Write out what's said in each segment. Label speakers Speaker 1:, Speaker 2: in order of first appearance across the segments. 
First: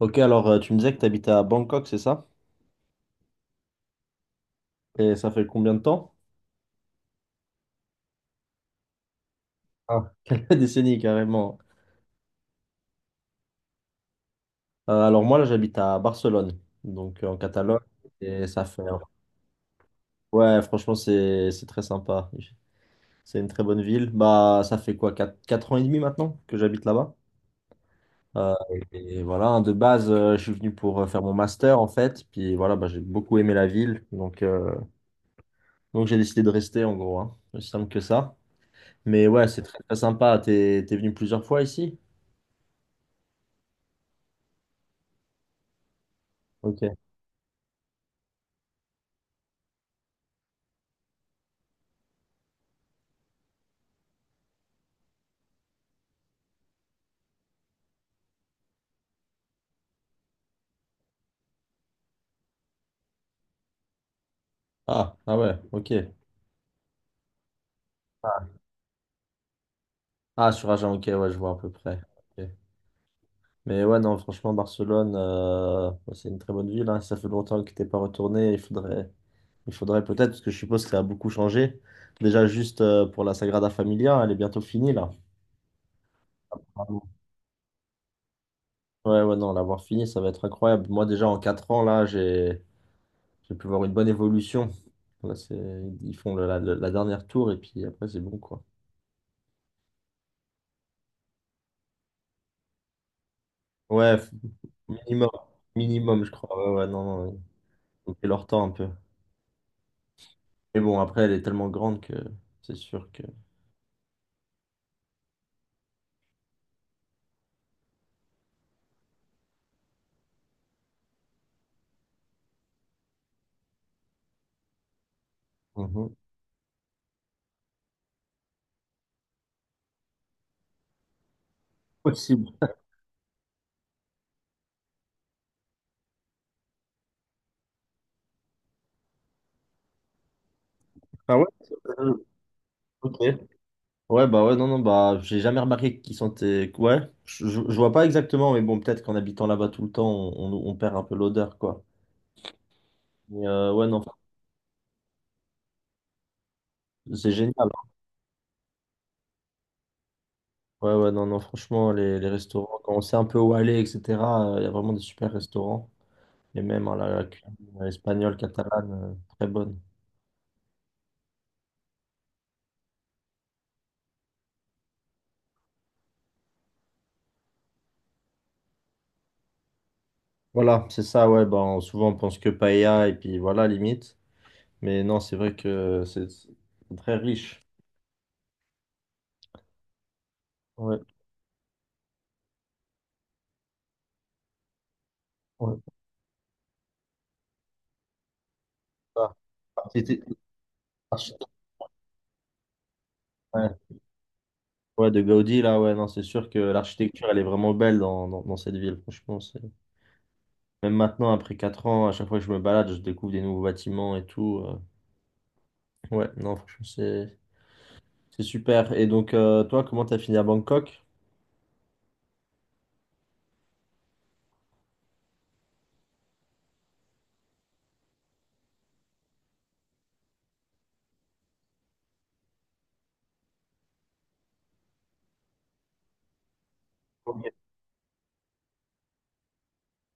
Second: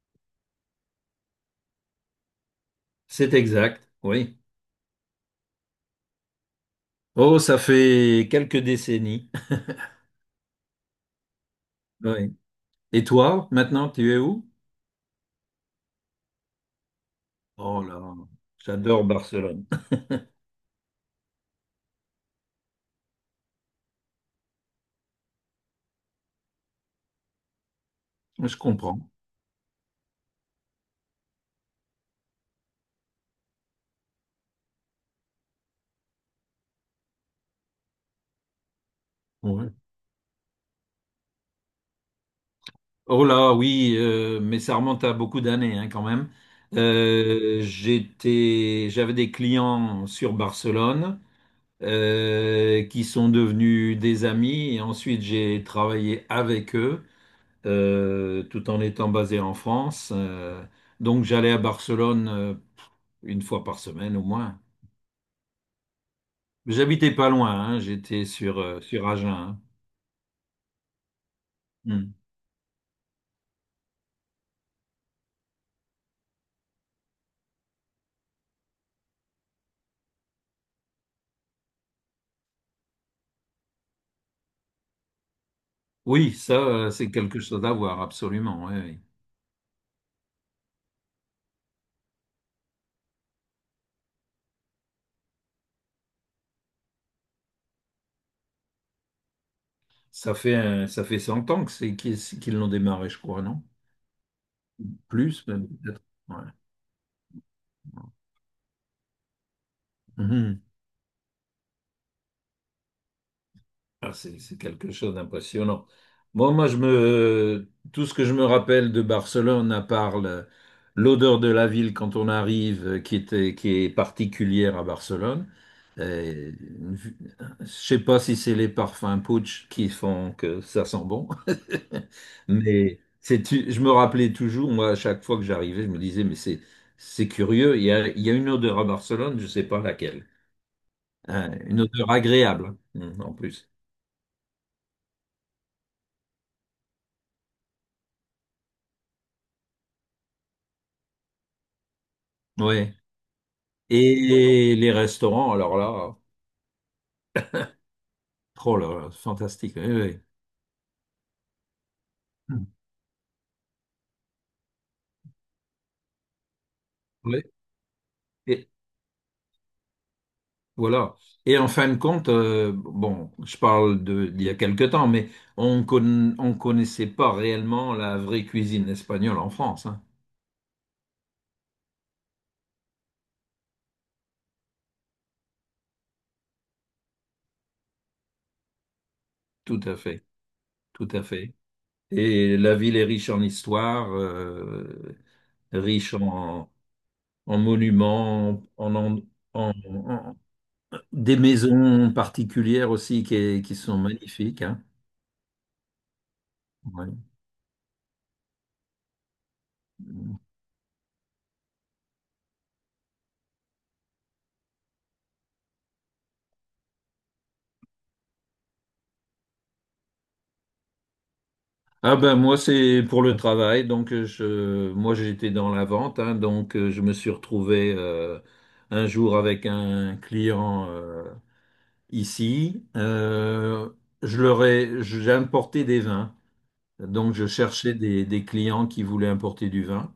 Speaker 1: Ok, alors tu me disais que tu habitais à Bangkok, c'est ça?
Speaker 2: C'est exact, oui.
Speaker 1: Et ça fait combien de temps?
Speaker 2: Oh, ça fait quelques décennies.
Speaker 1: Ah, quelques décennies carrément.
Speaker 2: Oui. Et toi, maintenant, tu es où?
Speaker 1: Alors moi, là, j'habite à Barcelone, donc en Catalogne.
Speaker 2: Oh là,
Speaker 1: Et ça fait...
Speaker 2: j'adore Barcelone.
Speaker 1: Ouais, franchement, c'est très sympa. C'est une très bonne ville. Bah, ça fait quoi, quatre ans et demi maintenant que j'habite là-bas? Euh,
Speaker 2: Je comprends.
Speaker 1: et voilà, hein, de base, je suis venu pour faire mon master, en fait. Puis voilà, bah, j'ai beaucoup aimé la ville. Donc j'ai décidé de rester, en gros, hein. Aussi simple que ça. Mais ouais, c'est
Speaker 2: Ouais.
Speaker 1: très, très sympa. T'es venu plusieurs fois ici?
Speaker 2: Oh là, oui, mais ça remonte à beaucoup d'années, hein, quand même.
Speaker 1: Ok.
Speaker 2: J'avais des clients sur Barcelone qui sont devenus des amis et ensuite j'ai travaillé avec eux, tout en étant basé en France. Donc j'allais à Barcelone une fois par semaine au moins.
Speaker 1: Ah, ah ouais, ok.
Speaker 2: J'habitais pas loin, hein, j'étais
Speaker 1: Ah,
Speaker 2: sur, sur Agen, hein.
Speaker 1: ah, sur Agen, ok, ouais, je vois à peu près.
Speaker 2: Hmm.
Speaker 1: Ok. Mais ouais, non, franchement, Barcelone, ouais, c'est une très bonne ville, hein. Ça fait longtemps que t'es pas retourné. Il faudrait peut-être, parce que je suppose que ça a beaucoup changé. Déjà, juste pour la Sagrada Familia, elle est bientôt finie, là.
Speaker 2: Oui, ça,
Speaker 1: Ah bon.
Speaker 2: c'est quelque chose à voir, absolument, ouais, ouais.
Speaker 1: Ouais, ouais, non, l'avoir finie, ça va être incroyable. Moi, déjà, en 4 ans, là, j'ai pu voir une bonne évolution. Là, c'est, ils font la, la dernière tour, et puis après, c'est bon, quoi.
Speaker 2: Ça fait 100 ans que c'est qu'ils qu'ils l'ont démarré, je crois, non?
Speaker 1: Ouais, minimum,
Speaker 2: Plus, même peut-être.
Speaker 1: minimum, je
Speaker 2: Ouais.
Speaker 1: crois. Ouais, ouais, non, non. Donc, c'est leur temps un peu.
Speaker 2: Mhm.
Speaker 1: Mais bon, après, elle est tellement grande que c'est sûr que.
Speaker 2: Ah, c'est quelque chose d'impressionnant. Bon, moi, tout ce que je me rappelle de Barcelone, à part l'odeur de la ville quand on arrive, qui est particulière à Barcelone,
Speaker 1: Mhm.
Speaker 2: euh, une vue- je sais pas si c'est les parfums Putsch qui font que ça sent bon,
Speaker 1: Possible.
Speaker 2: mais c'est, je me rappelais toujours, moi, à chaque fois que j'arrivais, je me disais, mais c'est curieux, il y a une odeur à Barcelone, je sais pas laquelle.
Speaker 1: Ah ouais?
Speaker 2: Hein, une odeur
Speaker 1: Euh,
Speaker 2: agréable, hein,
Speaker 1: ok.
Speaker 2: en plus.
Speaker 1: Ouais, bah ouais, non, non, bah, j'ai jamais remarqué qui sont tes. Ouais, je vois pas exactement, mais bon, peut-être qu'en habitant là-bas tout le temps, on perd un peu l'odeur, quoi.
Speaker 2: Oui.
Speaker 1: Mais ouais, non,
Speaker 2: Et les restaurants, alors là,
Speaker 1: c'est génial, hein.
Speaker 2: oh là, là, fantastique, oui, oui.
Speaker 1: Ouais, ouais, non, non, franchement, les
Speaker 2: Hmm.
Speaker 1: restaurants, quand on sait un peu où aller, etc., il y a vraiment des super restaurants. Et même hein, la
Speaker 2: Oui,
Speaker 1: cuisine espagnole,
Speaker 2: et
Speaker 1: catalane, très bonne.
Speaker 2: voilà. Et en fin de compte, bon, je parle de d'il y a quelque temps, mais on connaissait pas réellement la vraie cuisine espagnole en France, hein.
Speaker 1: Voilà, c'est ça, ouais, ben, souvent on pense que paella, et puis voilà, limite. Mais non, c'est vrai que c'est très riche.
Speaker 2: Tout à fait,
Speaker 1: Ouais,
Speaker 2: tout à fait. Et la ville est riche en histoire,
Speaker 1: ouais.
Speaker 2: riche en monuments,
Speaker 1: Ah.
Speaker 2: en-
Speaker 1: C'était-
Speaker 2: en- des
Speaker 1: l'architecte-
Speaker 2: maisons particulières aussi
Speaker 1: ouais.
Speaker 2: qui sont magnifiques, hein.
Speaker 1: Ouais, de Gaudi, là, ouais, non, c'est sûr que
Speaker 2: Ouais.
Speaker 1: l'architecture, elle est vraiment belle dans, dans, dans cette ville, franchement. Même maintenant, après 4 ans, à chaque fois que je me balade, je découvre des nouveaux bâtiments et tout, Ouais, non, franchement, c'est super. Et donc, toi, comment t'as fini à Bangkok?
Speaker 2: Ah ben moi c'est pour le travail, donc je moi j'étais dans la vente, hein, donc je me suis retrouvé un jour avec un client ici. Je leur ai J'ai importé des vins, donc je
Speaker 1: Ok.
Speaker 2: cherchais des clients qui voulaient importer du vin,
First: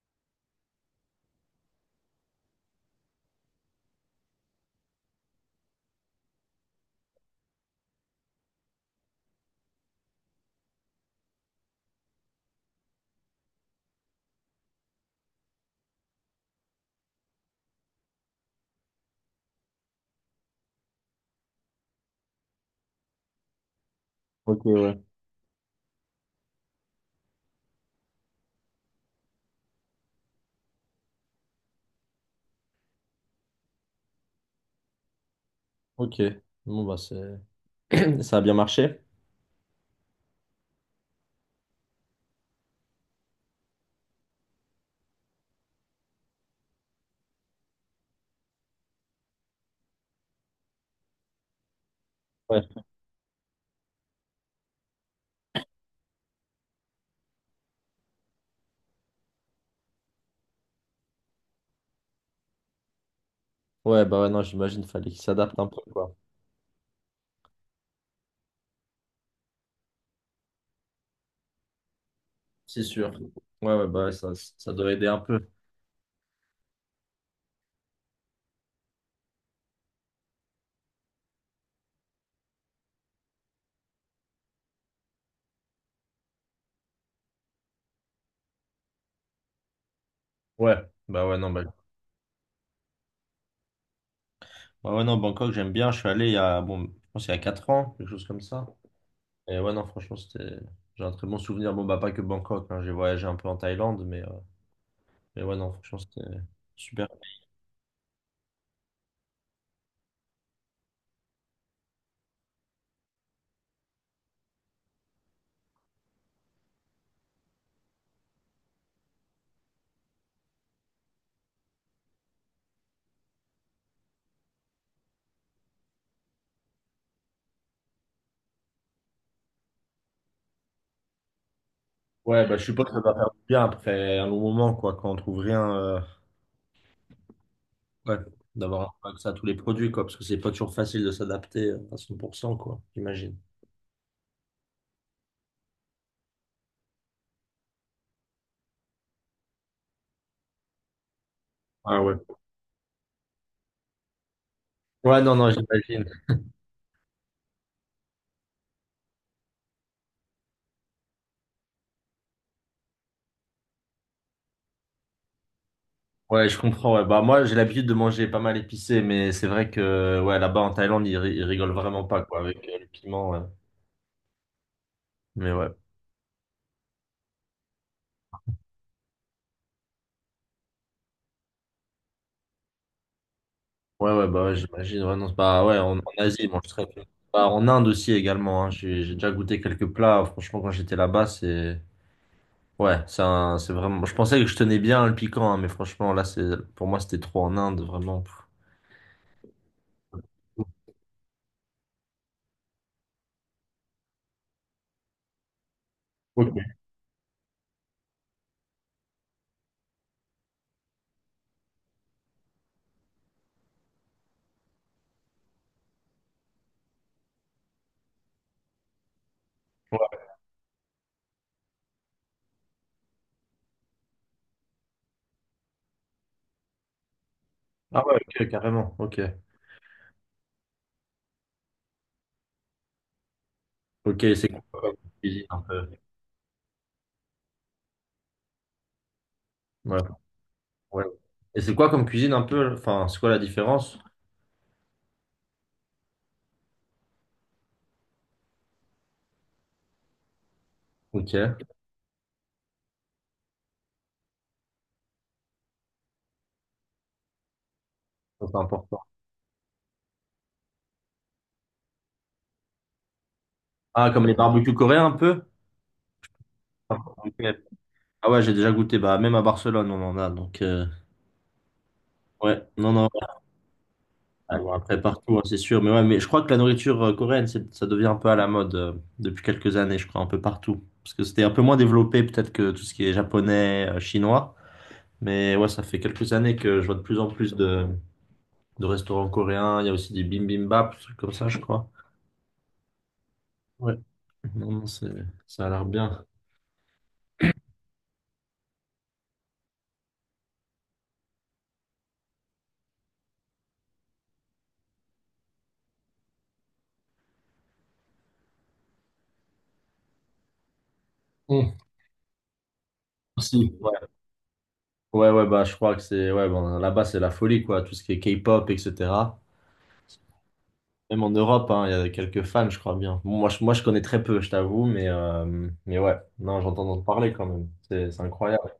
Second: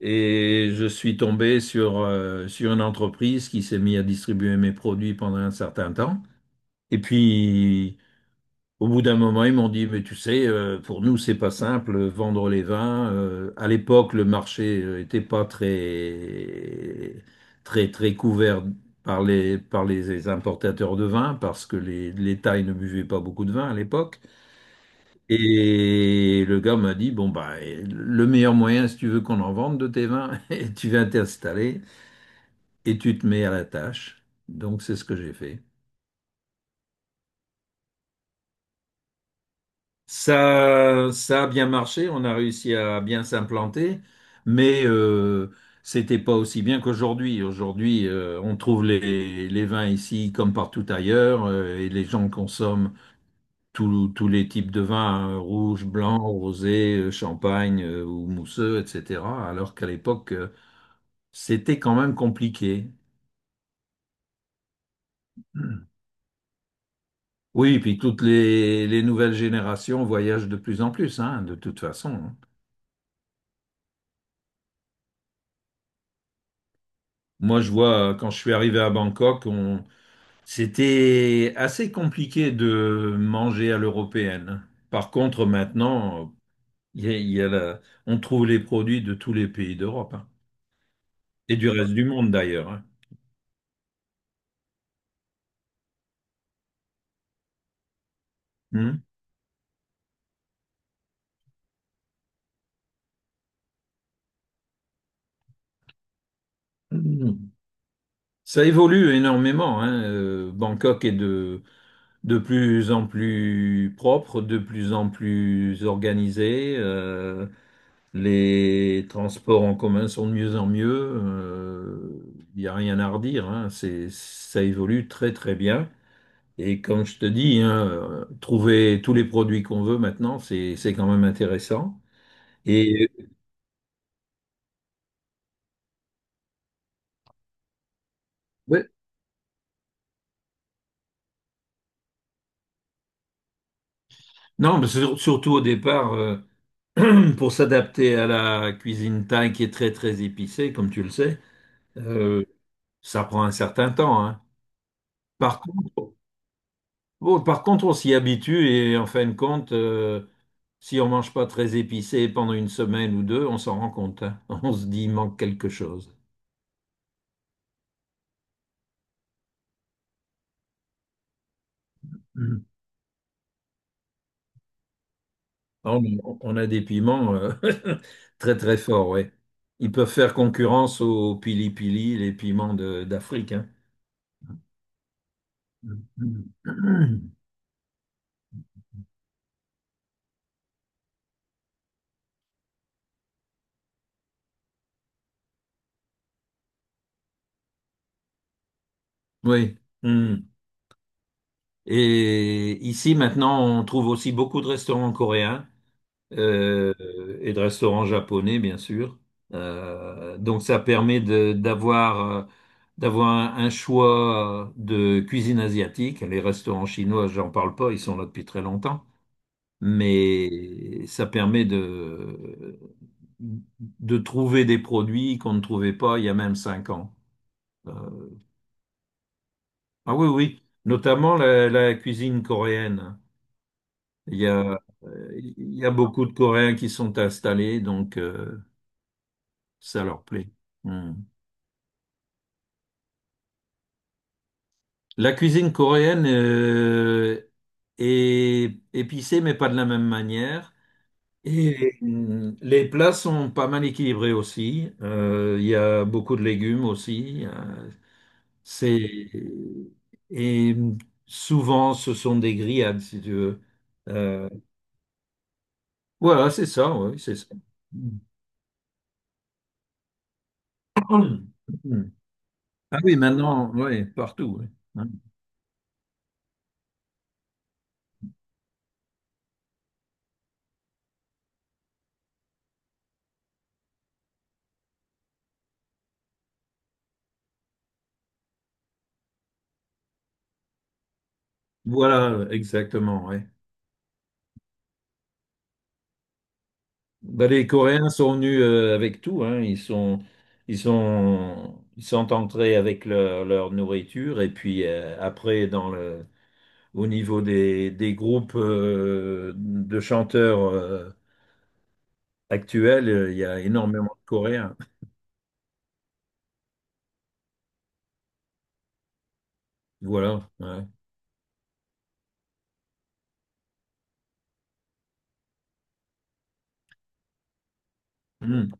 Speaker 2: et je suis tombé sur sur une entreprise qui s'est mise à distribuer mes produits pendant un certain temps, et puis au bout d'un moment, ils m'ont dit, mais tu sais, pour nous, c'est pas simple, vendre les vins. À l'époque, le marché était pas très, très, très couvert par les importateurs de vin, parce que les Thaïs ne buvaient pas beaucoup de vin à l'époque.
Speaker 1: Ok, ouais.
Speaker 2: Et le gars m'a dit, bon, bah, eh, le meilleur moyen, si tu veux qu'on en vende de tes vins, tu viens t'installer et tu te mets à la tâche. Donc, c'est ce que j'ai fait.
Speaker 1: Ok. Bon, bah, c'est... Ça a bien marché?
Speaker 2: Ça a bien marché, on a réussi à bien s'implanter, mais c'était pas aussi bien qu'aujourd'hui. Aujourd'hui, on trouve les vins ici comme partout ailleurs, et les gens
Speaker 1: Ouais.
Speaker 2: consomment tous les types de vins, hein, rouge, blanc, rosé, champagne ou mousseux, etc. Alors qu'à l'époque, c'était quand même compliqué.
Speaker 1: Ouais, bah, ouais, non, j'imagine, fallait qu'il s'adapte un peu, quoi.
Speaker 2: Oui, et puis toutes les nouvelles générations voyagent de plus en plus, hein, de toute façon, hein.
Speaker 1: C'est sûr. Ouais, ouais, bah, ouais, ça doit aider un peu.
Speaker 2: Moi, je vois, quand je suis arrivé à Bangkok, on… c'était assez compliqué de manger à l'européenne, hein. Par contre, maintenant, il y a la- on trouve les produits de tous les pays d'Europe, hein.
Speaker 1: Ouais, bah ouais, non,
Speaker 2: Et
Speaker 1: bah,
Speaker 2: du reste du monde d'ailleurs, hein.
Speaker 1: ouais, ouais, non, Bangkok, j'aime bien. Je suis allé il y a, bon, je pense il y a 4 ans, quelque chose comme ça.
Speaker 2: Hmm.
Speaker 1: Et ouais, non, franchement, c'était, j'ai un très bon souvenir. Bon, bah, pas que Bangkok, hein. J'ai voyagé un peu en Thaïlande, mais ouais, non, franchement, c'était super.
Speaker 2: Mhm. Ça évolue énormément, hein. Bangkok est de plus en plus propre, de plus en plus organisé. Les transports en commun sont de mieux en mieux. Il n'y a rien à redire, hein. C'est, ça évolue très très bien. Et comme je te dis, hein, trouver tous les produits qu'on veut maintenant, c'est quand même intéressant.
Speaker 1: Ouais, bah, je suppose que ça
Speaker 2: Et
Speaker 1: va faire du bien après un long moment, quoi, quand on trouve rien, ouais,
Speaker 2: ouais,
Speaker 1: d'avoir un accès à tous les produits, quoi, parce que c'est pas toujours facile de s'adapter à 100%, quoi, j'imagine.
Speaker 2: non, mais surtout au départ, pour s'adapter à la cuisine thaï qui est très très épicée, comme tu le sais,
Speaker 1: Ah ouais.
Speaker 2: euh, ça prend un certain temps, hein.
Speaker 1: Ouais, non, non,
Speaker 2: Par
Speaker 1: j'imagine.
Speaker 2: contre, bon, par contre, on s'y habitue et en fin de compte, si on mange pas très épicé pendant une semaine ou deux, on s'en rend compte, hein. On se dit, il manque quelque chose.
Speaker 1: Ouais, je comprends. Ouais. Bah, moi, j'ai l'habitude de manger pas mal épicé, mais c'est vrai que ouais, là-bas en Thaïlande, ils, ils rigolent vraiment pas quoi, avec
Speaker 2: Mhm.
Speaker 1: le piment, ouais. Mais ouais.
Speaker 2: Ah, on a des piments très très forts, ouais. Ils peuvent faire concurrence aux pili-pili, les piments d'Afrique, hein.
Speaker 1: Ouais, ouais, bah ouais, j'imagine. Ouais, non, c'est pas... ouais, en, en Asie, ils mangent très peu.
Speaker 2: Mhm.
Speaker 1: Bah, en Inde aussi également, hein. J'ai déjà goûté quelques plats. Franchement, quand j'étais là-bas, c'est. Ouais, c'est vraiment. Je pensais que je tenais bien le piquant, hein, mais franchement, là, c'est pour moi, c'était trop en Inde, vraiment.
Speaker 2: Oui. Hmm. Et ici, maintenant, on trouve aussi beaucoup de restaurants coréens,
Speaker 1: Ok.
Speaker 2: euh, et de restaurants japonais, bien sûr. Donc ça permet d'avoir un choix de cuisine asiatique. Les restaurants chinois, j'en parle pas, ils sont là depuis très longtemps.
Speaker 1: Ouais.
Speaker 2: Mais ça permet de trouver des produits qu'on ne trouvait pas il y a même 5 ans. Euh,
Speaker 1: Ah ouais, ok, carrément. Ok.
Speaker 2: ah oui, oui, notamment la, la cuisine coréenne.
Speaker 1: Ok, c'est quoi comme cuisine un
Speaker 2: Il y
Speaker 1: peu?
Speaker 2: a beaucoup de Coréens qui sont installés, donc
Speaker 1: Ouais.
Speaker 2: ça leur plaît.
Speaker 1: Ouais.
Speaker 2: Hmm.
Speaker 1: Et c'est quoi comme cuisine un peu? Enfin, c'est quoi la différence?
Speaker 2: La cuisine coréenne est épicée, mais pas de la même manière.
Speaker 1: Ok, ça,
Speaker 2: Et hmm, les plats sont pas mal équilibrés aussi. Il y a beaucoup de légumes aussi.
Speaker 1: c'est important.
Speaker 2: C'est et Souvent ce sont des grillades, si tu veux.
Speaker 1: Ah, comme les
Speaker 2: Euh,
Speaker 1: barbecues coréens un peu?
Speaker 2: voilà, c'est ça.
Speaker 1: Ah
Speaker 2: Oui, c'est
Speaker 1: ok.
Speaker 2: ça.
Speaker 1: Ah ouais, j'ai déjà goûté. Bah, même à Barcelone, on en a. Donc,
Speaker 2: Hmm.
Speaker 1: ouais, non,
Speaker 2: Ah
Speaker 1: non.
Speaker 2: oui, maintenant, oui, partout,
Speaker 1: Ah,
Speaker 2: oui.
Speaker 1: bon, après,
Speaker 2: Hein.
Speaker 1: partout, hein, c'est sûr. Mais ouais, mais je crois que la nourriture coréenne, ça devient un peu à la mode depuis quelques années, je crois, un peu partout. Parce que c'était un peu moins développé, peut-être, que tout ce qui est japonais, chinois. Mais ouais, ça fait quelques années que je vois de plus en plus de restaurants coréens. Il y a aussi des bibimbap, des trucs comme ça, je crois.
Speaker 2: Voilà, exactement, oui.
Speaker 1: Ouais. Non, non, c'est, ça a l'air bien.
Speaker 2: Bah, les Coréens sont venus avec tout, hein. Ils sont entrés avec leur, leur nourriture, et puis au niveau des groupes de chanteurs
Speaker 1: Hum,
Speaker 2: actuels, il y a
Speaker 1: Merci. Ouais,
Speaker 2: énormément de Coréens.
Speaker 1: ouais, ouais, bah, je crois que c'est, ouais, bon, là-bas, c'est la folie, quoi, tout ce qui est K-pop, etc.
Speaker 2: Voilà, ouais.
Speaker 1: Même en Europe, hein, il y a quelques fans, je crois bien. Bon, moi, je connais très peu, je t'avoue, mais ouais, non, j'entends en parler quand même. C'est incroyable.
Speaker 2: Hmm.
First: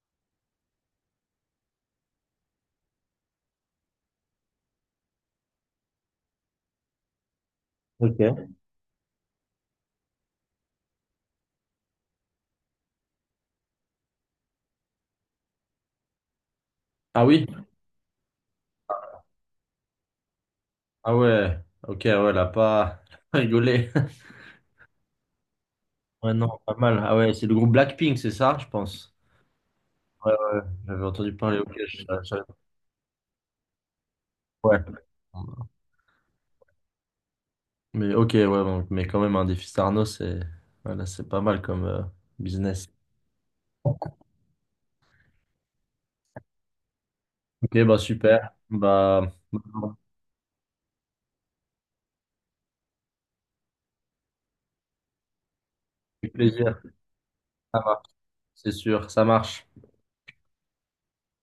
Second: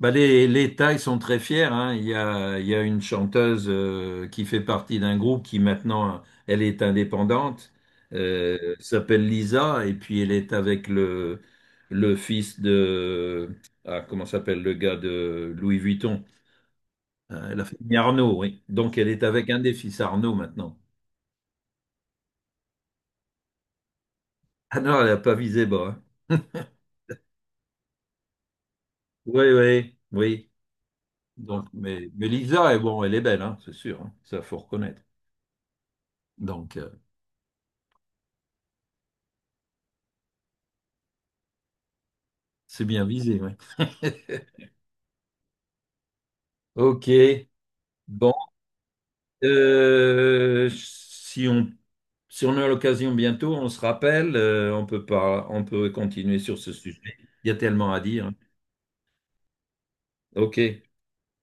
Speaker 2: Bah, les Thaïs sont très fiers, hein. Il y a une chanteuse qui fait partie d'un groupe, qui maintenant, elle est indépendante,
Speaker 1: Ok.
Speaker 2: s'appelle Lisa, et puis elle est avec le fils de… Ah, comment s'appelle le gars de Louis Vuitton?
Speaker 1: Ah oui?
Speaker 2: La famille Arnaud, oui. Donc elle est avec un des fils Arnaud maintenant.
Speaker 1: Ah ouais, ok, ouais, là, pas rigolé.
Speaker 2: Ah non, elle n'a pas visé bas, hein.
Speaker 1: Ouais, non, pas mal. Ah ouais, c'est le groupe Blackpink, c'est ça, je pense.
Speaker 2: Oui, oui,
Speaker 1: Ouais,
Speaker 2: oui.
Speaker 1: ouais, j'avais entendu parler,
Speaker 2: Donc,
Speaker 1: ok,
Speaker 2: mais Lisa, eh bon, elle est belle, hein, c'est sûr, hein. Ça, faut
Speaker 1: ouais.
Speaker 2: reconnaître. Donc,
Speaker 1: Mais ok, ouais, donc- mais quand même, un défi Starno, c'est voilà, c'est pas mal comme
Speaker 2: c'est
Speaker 1: business.
Speaker 2: bien visé, oui. Ok,
Speaker 1: Ok, bah
Speaker 2: bon,
Speaker 1: super. Bah,
Speaker 2: si on, si on a l'occasion bientôt, on se rappelle, on peut pas, on peut
Speaker 1: avec
Speaker 2: continuer sur ce
Speaker 1: plaisir.
Speaker 2: sujet. Il y a
Speaker 1: Ça
Speaker 2: tellement à
Speaker 1: marche,
Speaker 2: dire.
Speaker 1: c'est sûr, ça marche.
Speaker 2: Ok.